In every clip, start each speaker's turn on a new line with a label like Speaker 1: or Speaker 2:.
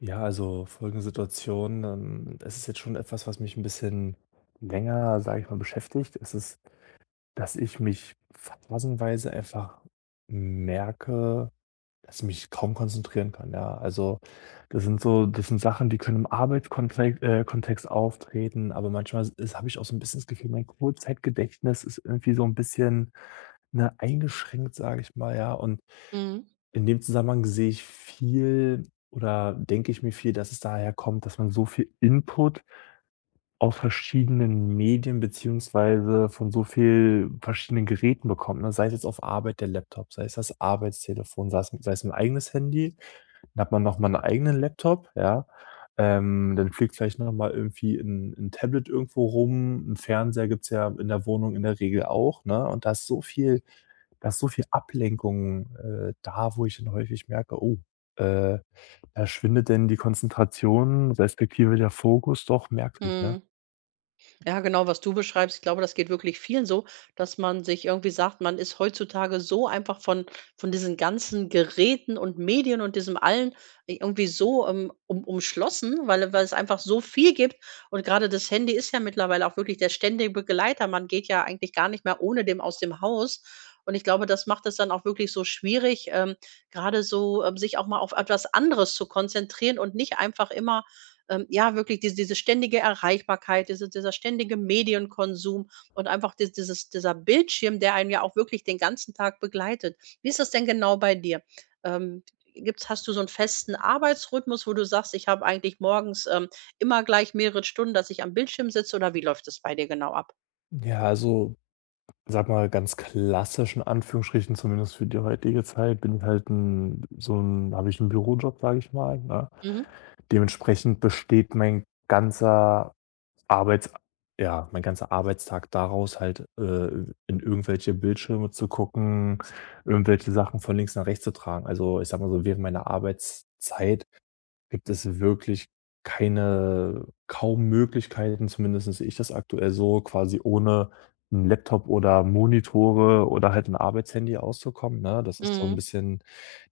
Speaker 1: Ja, also folgende Situation. Das ist jetzt schon etwas, was mich ein bisschen länger, sage ich mal, beschäftigt. Es ist, dass ich mich phasenweise einfach merke, dass ich mich kaum konzentrieren kann, ja. Also, das sind Sachen, die können im Arbeitskontext Kontext auftreten, aber manchmal ist habe ich auch so ein bisschen das Gefühl, mein Kurzzeitgedächtnis ist irgendwie so ein bisschen, ne, eingeschränkt, sage ich mal, ja. Und
Speaker 2: Mhm,
Speaker 1: in dem Zusammenhang sehe ich viel oder denke ich mir viel, dass es daher kommt, dass man so viel Input auf verschiedenen Medien beziehungsweise von so viel verschiedenen Geräten bekommt, ne? Sei es jetzt auf Arbeit der Laptop, sei es das Arbeitstelefon, sei es 'n eigenes Handy, dann hat man noch mal 'n eigenen Laptop, ja? Dann fliegt vielleicht noch mal irgendwie ein 'n Tablet irgendwo rum. Ein Fernseher gibt's ja in der Wohnung in der Regel auch, ne? Und da ist so viel Ablenkung, da, wo ich dann häufig merke: „Oh, äh, da schwindet denn die Konzentration respektive der Fokus doch merklich“, ne?
Speaker 2: mhm. Ja, genau, was du beschreibst. Ich glaube, das geht wirklich vielen so, dass man sich irgendwie sagt, man ist heutzutage so einfach von diesen ganzen Geräten und Medien und diesem allen irgendwie so umschlossen, weil es einfach so viel gibt. Und gerade das Handy ist ja mittlerweile auch wirklich der ständige Begleiter. Man geht ja eigentlich gar nicht mehr ohne dem aus dem Haus. Und ich glaube, das macht es dann auch wirklich so schwierig, gerade so sich auch mal auf etwas anderes zu konzentrieren und nicht einfach immer ja, wirklich diese ständige Erreichbarkeit, dieser ständige Medienkonsum und einfach di dieses dieser Bildschirm, der einen ja auch wirklich den ganzen Tag begleitet. Wie ist das denn genau bei dir? Ähm, gibt's Hast du so einen festen Arbeitsrhythmus, wo du sagst: „Ich habe eigentlich morgens, immer gleich mehrere Stunden, dass ich am Bildschirm sitze“, oder wie läuft das bei dir genau ab?
Speaker 1: Ja, also, sag mal, ganz klassisch in Anführungsstrichen, zumindest für die heutige Zeit, bin ich halt 'n so ein habe ich einen Bürojob, sage ich mal, ne?
Speaker 2: Mhm.
Speaker 1: Dementsprechend besteht mein ganzer Arbeits ja, mein ganzer Arbeitstag daraus, halt, in irgendwelche Bildschirme zu gucken, irgendwelche Sachen von links nach rechts zu tragen. Also, ich sag mal so, während meiner Arbeitszeit gibt es wirklich keine kaum Möglichkeiten, zumindest sehe ich das aktuell so, quasi ohne 'n Laptop oder Monitore oder halt ein Arbeitshandy auszukommen, ne? Das ist so ein
Speaker 2: Mhm.
Speaker 1: bisschen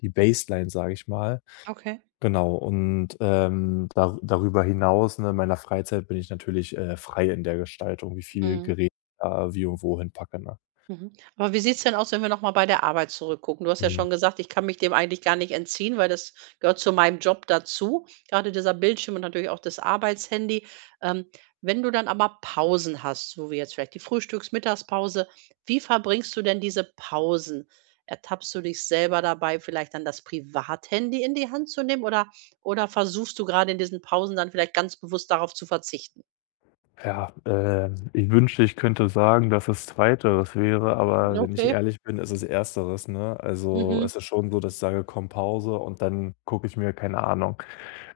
Speaker 1: die Baseline, sage ich mal.
Speaker 2: Okay.
Speaker 1: Genau und, darüber hinaus, ne, in meiner Freizeit bin ich natürlich, frei in der Gestaltung, wie viel
Speaker 2: Mhm.
Speaker 1: Gerät ich wie und wohin hinpacke, ne?
Speaker 2: Mhm. Aber wie sieht's denn aus, wenn wir nochmal bei der Arbeit zurückgucken? Du hast ja
Speaker 1: Mhm.
Speaker 2: schon gesagt, ich kann mich dem eigentlich gar nicht entziehen, weil das gehört zu meinem Job dazu. Gerade dieser Bildschirm und natürlich auch das Arbeitshandy. Ähm, Wenn du dann aber Pausen hast, so wie jetzt vielleicht die Frühstücks-, Mittagspause, wie verbringst du denn diese Pausen? Ertappst du dich selber dabei, vielleicht dann das Privathandy in die Hand zu nehmen, oder versuchst du gerade in diesen Pausen dann vielleicht ganz bewusst darauf zu verzichten?
Speaker 1: Ja, ich wünschte, ich könnte sagen, dass es Zweiteres wäre, aber wenn ich
Speaker 2: Okay.
Speaker 1: ehrlich bin, ist es Ersteres, ne? Also,
Speaker 2: Mhm.
Speaker 1: es ist schon so, dass ich sage: „Komm, Pause“, und dann gucke ich mir, keine Ahnung,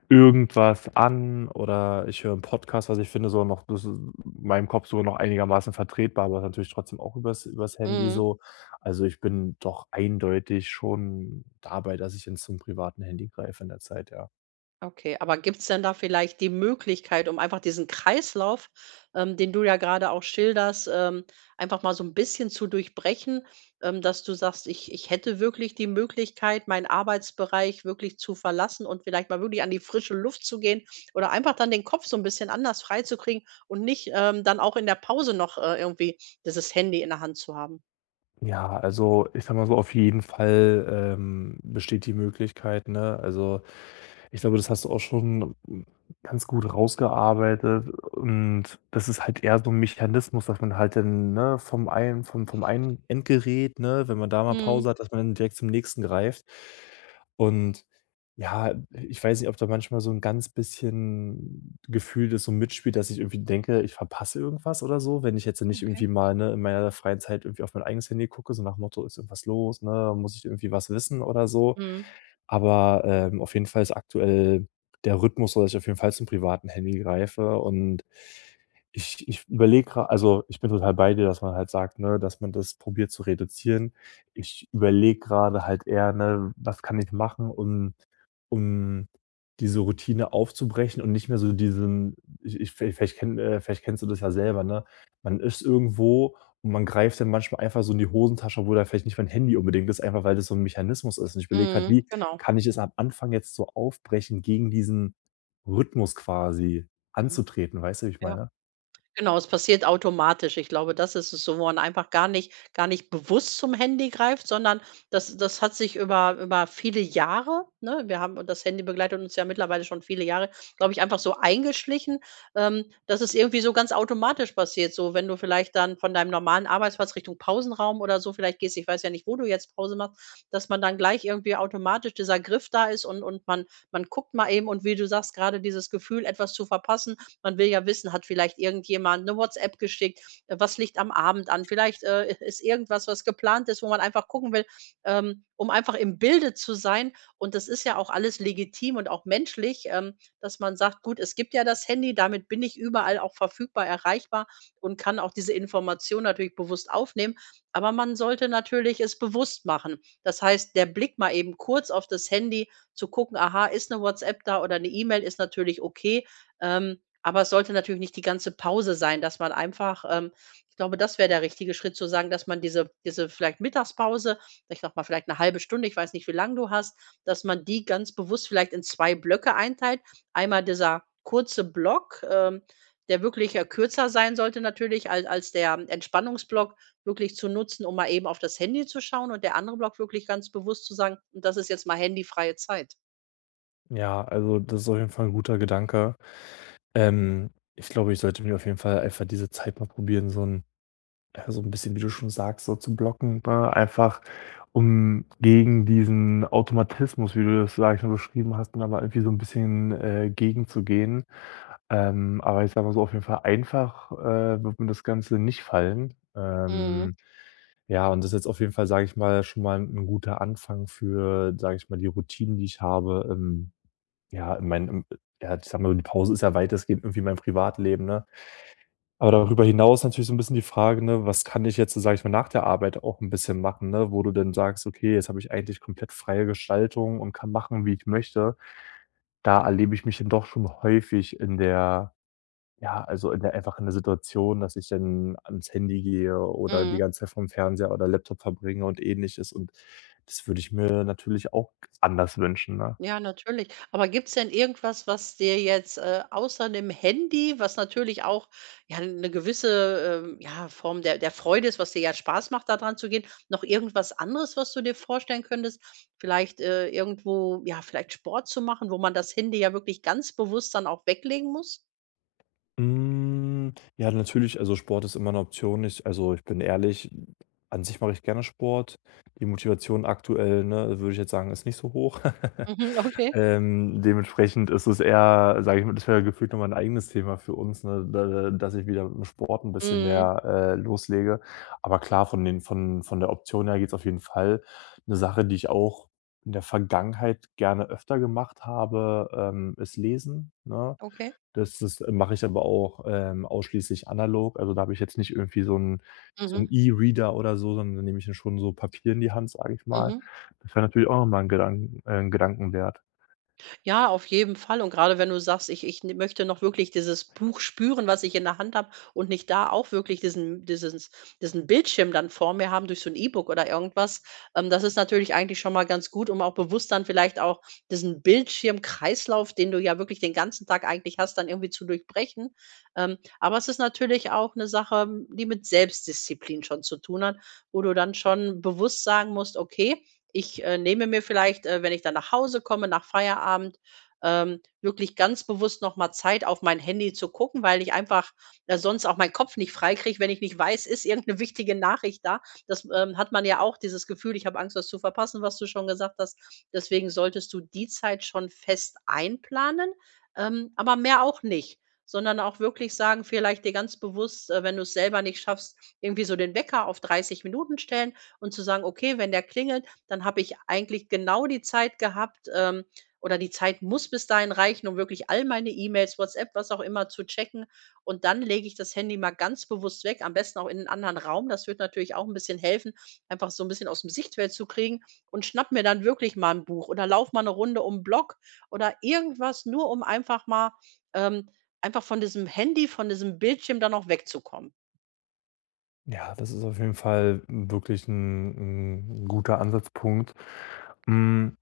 Speaker 1: irgendwas an oder ich höre 'n Podcast, was ich finde, so noch das ist in meinem Kopf so noch einigermaßen vertretbar, aber natürlich trotzdem auch übers Handy
Speaker 2: Mhm.
Speaker 1: so. Also, ich bin doch eindeutig schon dabei, dass ich dann zum privaten Handy greife in der Zeit, ja.
Speaker 2: Okay, aber gibt's denn da vielleicht die Möglichkeit, um einfach diesen Kreislauf, den du ja gerade auch schilderst, einfach mal so ein bisschen zu durchbrechen, dass du sagst: „Ich hätte wirklich die Möglichkeit, meinen Arbeitsbereich wirklich zu verlassen und vielleicht mal wirklich an die frische Luft zu gehen oder einfach dann den Kopf so ein bisschen anders freizukriegen und nicht, dann auch in der Pause noch, irgendwie dieses Handy in der Hand zu haben?“
Speaker 1: Ja, also ich sag mal so, auf jeden Fall besteht die Möglichkeit, ne? Also ich glaube, das hast du auch schon ganz gut rausgearbeitet. Und das ist halt eher so ein Mechanismus, dass man halt dann, ne, vom einen Endgerät, ne, wenn man da mal
Speaker 2: Mhm,
Speaker 1: Pause hat, dass man dann direkt zum nächsten greift. Und ja, ich weiß nicht, ob da manchmal so 'n ganz bisschen Gefühl das so mitspielt, dass ich irgendwie denke, ich verpasse irgendwas oder so, wenn ich jetzt nicht
Speaker 2: okay.
Speaker 1: irgendwie mal, ne, in meiner freien Zeit irgendwie auf mein eigenes Handy gucke, so nach dem Motto: „Ist irgendwas los, ne? Muss ich irgendwie was wissen oder so?“
Speaker 2: Mhm.
Speaker 1: Aber, auf jeden Fall ist aktuell der Rhythmus so, dass ich auf jeden Fall zum privaten Handy greife und ich überlege gra also, ich bin total bei dir, dass man halt sagt, ne, dass man das probiert zu reduzieren. Ich überlege grade halt eher, ne, was kann ich machen, um um diese Routine aufzubrechen und nicht mehr so diesen ich ich vielleicht kennst du das ja selber, ne? Man ist irgendwo und man greift dann manchmal einfach so in die Hosentasche, obwohl da vielleicht nicht mein Handy unbedingt ist, einfach weil das so ein Mechanismus ist. Und ich überlege halt:
Speaker 2: Mhm,
Speaker 1: „Wie
Speaker 2: genau.
Speaker 1: kann ich es am Anfang jetzt so aufbrechen, gegen diesen Rhythmus quasi
Speaker 2: Mhm.
Speaker 1: anzutreten?“ Weißt du, wie ich meine?
Speaker 2: Genau, es passiert automatisch. Ich glaube, das ist es so, wo man einfach gar nicht bewusst zum Handy greift, sondern das hat sich über viele Jahre, ne? Wir haben und das Handy begleitet uns ja mittlerweile schon viele Jahre, glaube ich, einfach so eingeschlichen, dass es irgendwie so ganz automatisch passiert. So, wenn du vielleicht dann von deinem normalen Arbeitsplatz Richtung Pausenraum oder so vielleicht gehst, ich weiß ja nicht, wo du jetzt Pause machst, dass man dann gleich irgendwie automatisch dieser Griff da ist und man guckt mal eben und wie du sagst, gerade dieses Gefühl, etwas zu verpassen, man will ja wissen, hat vielleicht irgendjemand eine WhatsApp geschickt? Was liegt am Abend an? Vielleicht, ist irgendwas, was geplant ist, wo man einfach gucken will, um einfach im Bilde zu sein. Und das ist ja auch alles legitim und auch menschlich, dass man sagt: „Gut, es gibt ja das Handy, damit bin ich überall auch verfügbar, erreichbar und kann auch diese Information natürlich bewusst aufnehmen.“ Aber man sollte natürlich es bewusst machen. Das heißt, der Blick mal eben kurz auf das Handy zu gucken: „Aha, ist eine WhatsApp da oder eine E-Mail?“, ist natürlich okay. Ähm aber es sollte natürlich nicht die ganze Pause sein, dass man einfach ich glaube, das wäre der richtige Schritt zu sagen, dass man diese vielleicht Mittagspause, ich sage mal vielleicht eine halbe Stunde, ich weiß nicht, wie lang du hast, dass man die ganz bewusst vielleicht in 2 Blöcke einteilt. Einmal dieser kurze Block, der wirklich, kürzer sein sollte natürlich als der Entspannungsblock wirklich zu nutzen, um mal eben auf das Handy zu schauen, und der andere Block wirklich ganz bewusst zu sagen: „Und das ist jetzt mal handyfreie Zeit.“
Speaker 1: Ja, also, das ist auf jeden Fall ein guter Gedanke. Ähm, Ich glaube, ich sollte mir auf jeden Fall einfach diese Zeit mal probieren, so 'n ja, so ein bisschen, wie du schon sagst, so zu blocken, ne? Einfach um gegen diesen Automatismus, wie du das, sage ich mal, beschrieben hast, dann aber irgendwie so ein bisschen, gegenzugehen. Aber ich sage mal so, auf jeden Fall einfach, wird mir das Ganze nicht fallen.
Speaker 2: Mhm,
Speaker 1: Ja, und das ist jetzt auf jeden Fall, sage ich mal, schon mal ein guter Anfang für, sage ich mal, die Routinen, die ich habe, ja, in meinen, ja, ich sage mal, so, die Pause ist ja weitestgehend irgendwie mein Privatleben, ne? Aber darüber hinaus natürlich so 'n bisschen die Frage, ne, was kann ich jetzt, sage ich mal, nach der Arbeit auch 'n bisschen machen, ne, wo du dann sagst: „Okay, jetzt habe ich eigentlich komplett freie Gestaltung und kann machen, wie ich möchte.“ Da erlebe ich mich dann doch schon häufig in der ja, also, in der Situation, dass ich dann ans Handy gehe oder die
Speaker 2: mhm.
Speaker 1: ganze Zeit vorm Fernseher oder Laptop verbringe und Ähnliches und das würde ich mir natürlich auch anders wünschen, ne?
Speaker 2: Ja, natürlich. Aber gibt's denn irgendwas, was dir jetzt, außer dem Handy, was natürlich auch, ja, eine gewisse, ja, Form der Freude ist, was dir ja Spaß macht, da dran zu gehen, noch irgendwas anderes, was du dir vorstellen könntest? Vielleicht, irgendwo ja, vielleicht Sport zu machen, wo man das Handy ja wirklich ganz bewusst dann auch weglegen muss?
Speaker 1: Hm, ja, natürlich, also Sport ist immer eine Option. Ich also, ich bin ehrlich, an sich mache ich gerne Sport. Die Motivation aktuell, ne, würde ich jetzt sagen, ist nicht so hoch.
Speaker 2: Mhm, okay.
Speaker 1: Dementsprechend ist es eher, sage ich mal, das wäre gefühlt nochmal ein eigenes Thema für uns, ne, da dass ich wieder mit'm Sport ein bisschen
Speaker 2: Mhm.
Speaker 1: mehr, loslege. Aber klar, von der Option her geht es auf jeden Fall. Eine Sache, die ich auch in der Vergangenheit gerne öfter gemacht habe, ist Lesen, ne?
Speaker 2: Okay.
Speaker 1: Das mache ich aber auch, ausschließlich analog. Also, da habe ich jetzt nicht irgendwie so 'n
Speaker 2: Mhm.
Speaker 1: E-Reader oder so, sondern da nehme ich dann schon so Papier in die Hand, sage ich mal.
Speaker 2: Mhm.
Speaker 1: Das wäre natürlich auch nochmal ein 'n Gedanken.
Speaker 2: Ja, auf jeden Fall. Und gerade wenn du sagst: „Ich ich n möchte noch wirklich dieses Buch spüren, was ich in der Hand habe und nicht da auch wirklich diesen Bildschirm dann vor mir haben durch so ein E-Book oder irgendwas.“ Das ist natürlich eigentlich schon mal ganz gut, um auch bewusst dann vielleicht auch diesen Bildschirmkreislauf, den du ja wirklich den ganzen Tag eigentlich hast, dann irgendwie zu durchbrechen. Aber es ist natürlich auch eine Sache, die mit Selbstdisziplin schon zu tun hat, wo du dann schon bewusst sagen musst: „Okay, ich, nehme mir vielleicht, wenn ich dann nach Hause komme, nach Feierabend wirklich ganz bewusst noch mal Zeit auf mein Handy zu gucken, weil ich einfach, sonst auch meinen Kopf nicht freikriege, wenn ich nicht weiß, ist irgendeine wichtige Nachricht da. Das, hat man ja auch dieses Gefühl: „Ich habe Angst, was zu verpassen“, was du schon gesagt hast. Deswegen solltest du die Zeit schon fest einplanen, aber mehr auch nicht, sondern auch wirklich sagen, vielleicht dir ganz bewusst, wenn du es selber nicht schaffst, irgendwie so den Wecker auf 30 Minuten stellen und zu sagen: „Okay, wenn der klingelt, dann habe ich eigentlich genau die Zeit gehabt, oder die Zeit muss bis dahin reichen, um wirklich all meine E-Mails, WhatsApp, was auch immer zu checken. Und dann lege ich das Handy mal ganz bewusst weg, am besten auch in einen anderen Raum. Das wird natürlich auch ein bisschen helfen, einfach so ein bisschen aus dem Sichtfeld zu kriegen und schnapp mir dann wirklich mal ein Buch oder laufe mal eine Runde um 'n Block oder irgendwas, nur um einfach mal ähm, einfach von diesem Handy, von diesem Bildschirm dann auch wegzukommen.
Speaker 1: Ja, das ist auf jeden Fall wirklich ein 'n guter Ansatzpunkt. Hm,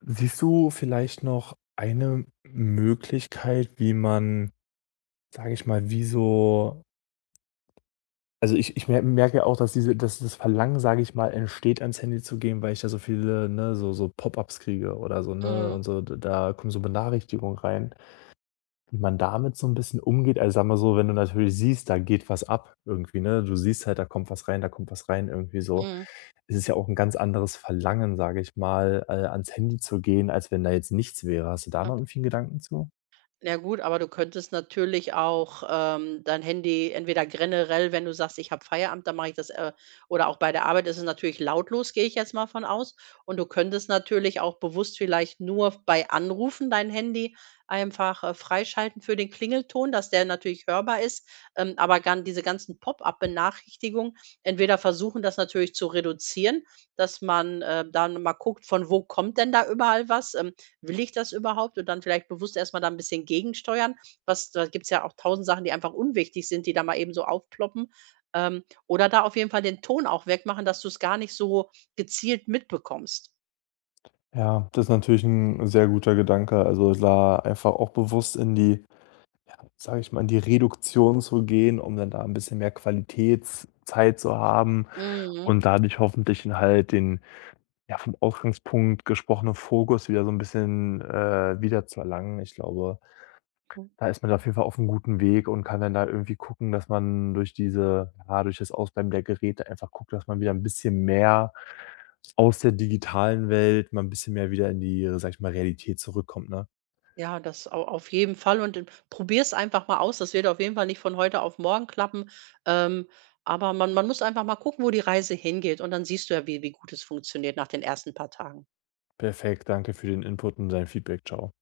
Speaker 1: siehst du vielleicht noch eine Möglichkeit, wie man, sage ich mal, wie so also, ich merke ja auch, dass diese dass das Verlangen, sage ich mal, entsteht, ans Handy zu gehen, weil ich da so viele, ne, so Pop-ups kriege oder so, ne,
Speaker 2: Mhm,
Speaker 1: und so, d da kommen so Benachrichtigungen rein. Wie man damit so ein bisschen umgeht, also, sag mal so, wenn du natürlich siehst, da geht was ab irgendwie, ne? Du siehst halt, da kommt was rein irgendwie so.
Speaker 2: mhm.
Speaker 1: Es ist ja auch ein ganz anderes Verlangen, sage ich mal, ans Handy zu gehen, als wenn da jetzt nichts wäre. Hast du da noch irgendwie 'n Gedanken zu?
Speaker 2: Na gut, aber du könntest natürlich auch, dein Handy entweder generell, wenn du sagst: „Ich habe Feierabend, dann mache ich das“, oder auch bei der Arbeit ist es natürlich lautlos, gehe ich jetzt mal von aus. Und du könntest natürlich auch bewusst vielleicht nur bei Anrufen dein Handy einfach, freischalten für den Klingelton, dass der natürlich hörbar ist. Aber gan diese ganzen Pop-up-Benachrichtigungen entweder versuchen, das natürlich zu reduzieren, dass man, dann mal guckt, von wo kommt denn da überall was? Will ich das überhaupt? Und dann vielleicht bewusst erst mal da ein bisschen gegensteuern. Was Da gibt's ja auch tausend Sachen, die einfach unwichtig sind, die da mal eben so aufploppen. Oder da auf jeden Fall den Ton auch wegmachen, dass du es gar nicht so gezielt mitbekommst.
Speaker 1: Ja, das ist natürlich ein sehr guter Gedanke. Also, da einfach auch bewusst in die sage ich mal, in die Reduktion zu gehen, um dann da ein bisschen mehr Qualitätszeit zu haben
Speaker 2: Mhm.
Speaker 1: und dadurch hoffentlich dann halt den, ja, vom Ausgangspunkt gesprochenen Fokus wieder so ein bisschen, wieder zu erlangen. Ich glaube,
Speaker 2: Hm.
Speaker 1: da ist man auf jeden Fall auf einem guten Weg und kann dann da irgendwie gucken, dass man durch diese ja, durch das Ausbleiben der Geräte einfach guckt, dass man wieder ein bisschen mehr aus der digitalen Welt mal ein bisschen mehr wieder in die, sag ich mal, Realität zurückkommt, ne?
Speaker 2: Ja, das au auf jeden Fall, und, probier's einfach mal aus. Das wird auf jeden Fall nicht von heute auf morgen klappen. Ähm, aber man muss einfach mal gucken, wo die Reise hingeht, und dann siehst du ja, wie gut es funktioniert nach den ersten paar Tagen.
Speaker 1: Perfekt, danke für den Input und dein Feedback. Ciao.